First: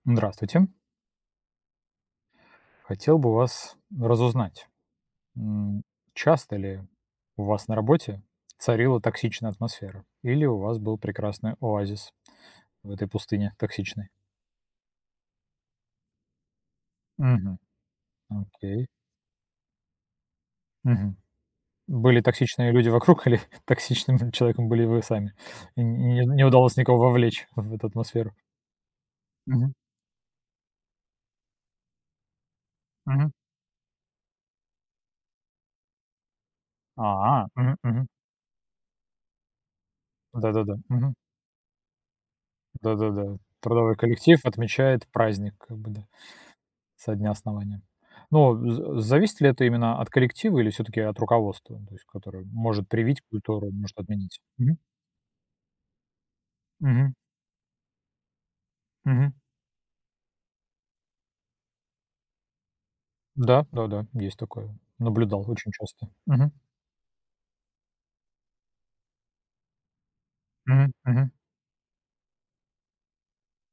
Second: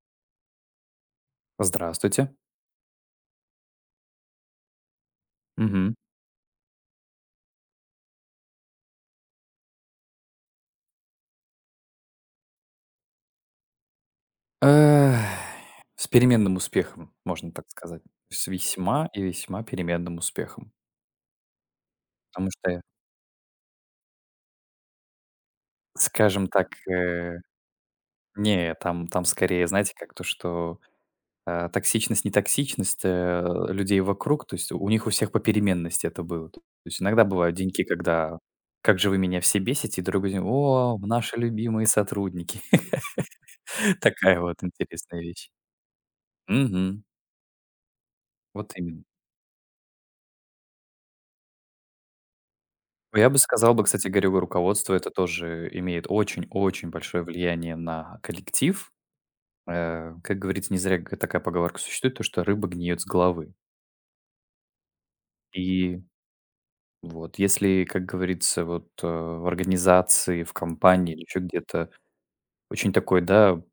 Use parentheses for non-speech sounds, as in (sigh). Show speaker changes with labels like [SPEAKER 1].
[SPEAKER 1] Здравствуйте.
[SPEAKER 2] Здравствуйте.
[SPEAKER 1] Хотел бы у вас, разузнать. М,
[SPEAKER 2] Мгм.
[SPEAKER 1] часто ли у вас на работе царила токсичная атмосфера, или у вас был прекрасный оазис в этой пустыне токсичной?
[SPEAKER 2] Э, с переменным успехом, можно
[SPEAKER 1] Мгм.
[SPEAKER 2] так сказать, с
[SPEAKER 1] Окей.
[SPEAKER 2] весьма и весьма переменным успехом.
[SPEAKER 1] Мгм. Были
[SPEAKER 2] Потому что
[SPEAKER 1] токсичные
[SPEAKER 2] я
[SPEAKER 1] люди вокруг, или токсичным, м, человеком были вы сами? Н не н не не
[SPEAKER 2] скажем так,
[SPEAKER 1] удалось никого
[SPEAKER 2] э,
[SPEAKER 1] вовлечь в эту атмосферу?
[SPEAKER 2] не, э, там там скорее,
[SPEAKER 1] Мгм.
[SPEAKER 2] знаете как, то что, а, токсичность не токсичность,
[SPEAKER 1] Мгм.
[SPEAKER 2] э, людей вокруг, то есть, э, у них у всех попеременности это было. То есть иногда
[SPEAKER 1] А.
[SPEAKER 2] бывают
[SPEAKER 1] Мгм
[SPEAKER 2] деньки,
[SPEAKER 1] мгм.
[SPEAKER 2] когда: "Как же вы меня все бесите!", Другой день:
[SPEAKER 1] Да-да-да.
[SPEAKER 2] "О
[SPEAKER 1] Мгм.
[SPEAKER 2] наши любимые сотрудники!"
[SPEAKER 1] Да-да-да, трудовой
[SPEAKER 2] (laughs) Такая
[SPEAKER 1] коллектив
[SPEAKER 2] вот
[SPEAKER 1] отмечает
[SPEAKER 2] интересная вещь.
[SPEAKER 1] праздник, как бы да,
[SPEAKER 2] Мгм.
[SPEAKER 1] со дня основания. Ну, а
[SPEAKER 2] Вот
[SPEAKER 1] за
[SPEAKER 2] именно.
[SPEAKER 1] зависит ли это именно от коллектива, или всё-таки от руководства, то есть которое может
[SPEAKER 2] О,
[SPEAKER 1] привить
[SPEAKER 2] я бы
[SPEAKER 1] культуру, а
[SPEAKER 2] сказал бы,
[SPEAKER 1] может
[SPEAKER 2] кстати говоря, э,
[SPEAKER 1] отменить? Мгм.
[SPEAKER 2] руководство это тоже, э, имеет очень очень
[SPEAKER 1] Мгм.
[SPEAKER 2] большое влияние на коллектив.
[SPEAKER 1] Мгм.
[SPEAKER 2] Э, как говорится, к не зря ка такая поговорка существует то, что "Рыба гниет с головы".
[SPEAKER 1] Да, да-да, есть такое. Наблюдал, очень
[SPEAKER 2] И,
[SPEAKER 1] часто. Мгм.
[SPEAKER 2] вот, если, как говорится вот, а, в организации, в
[SPEAKER 1] Мгм,
[SPEAKER 2] компании или
[SPEAKER 1] мгм.
[SPEAKER 2] еще где-то, очень такой да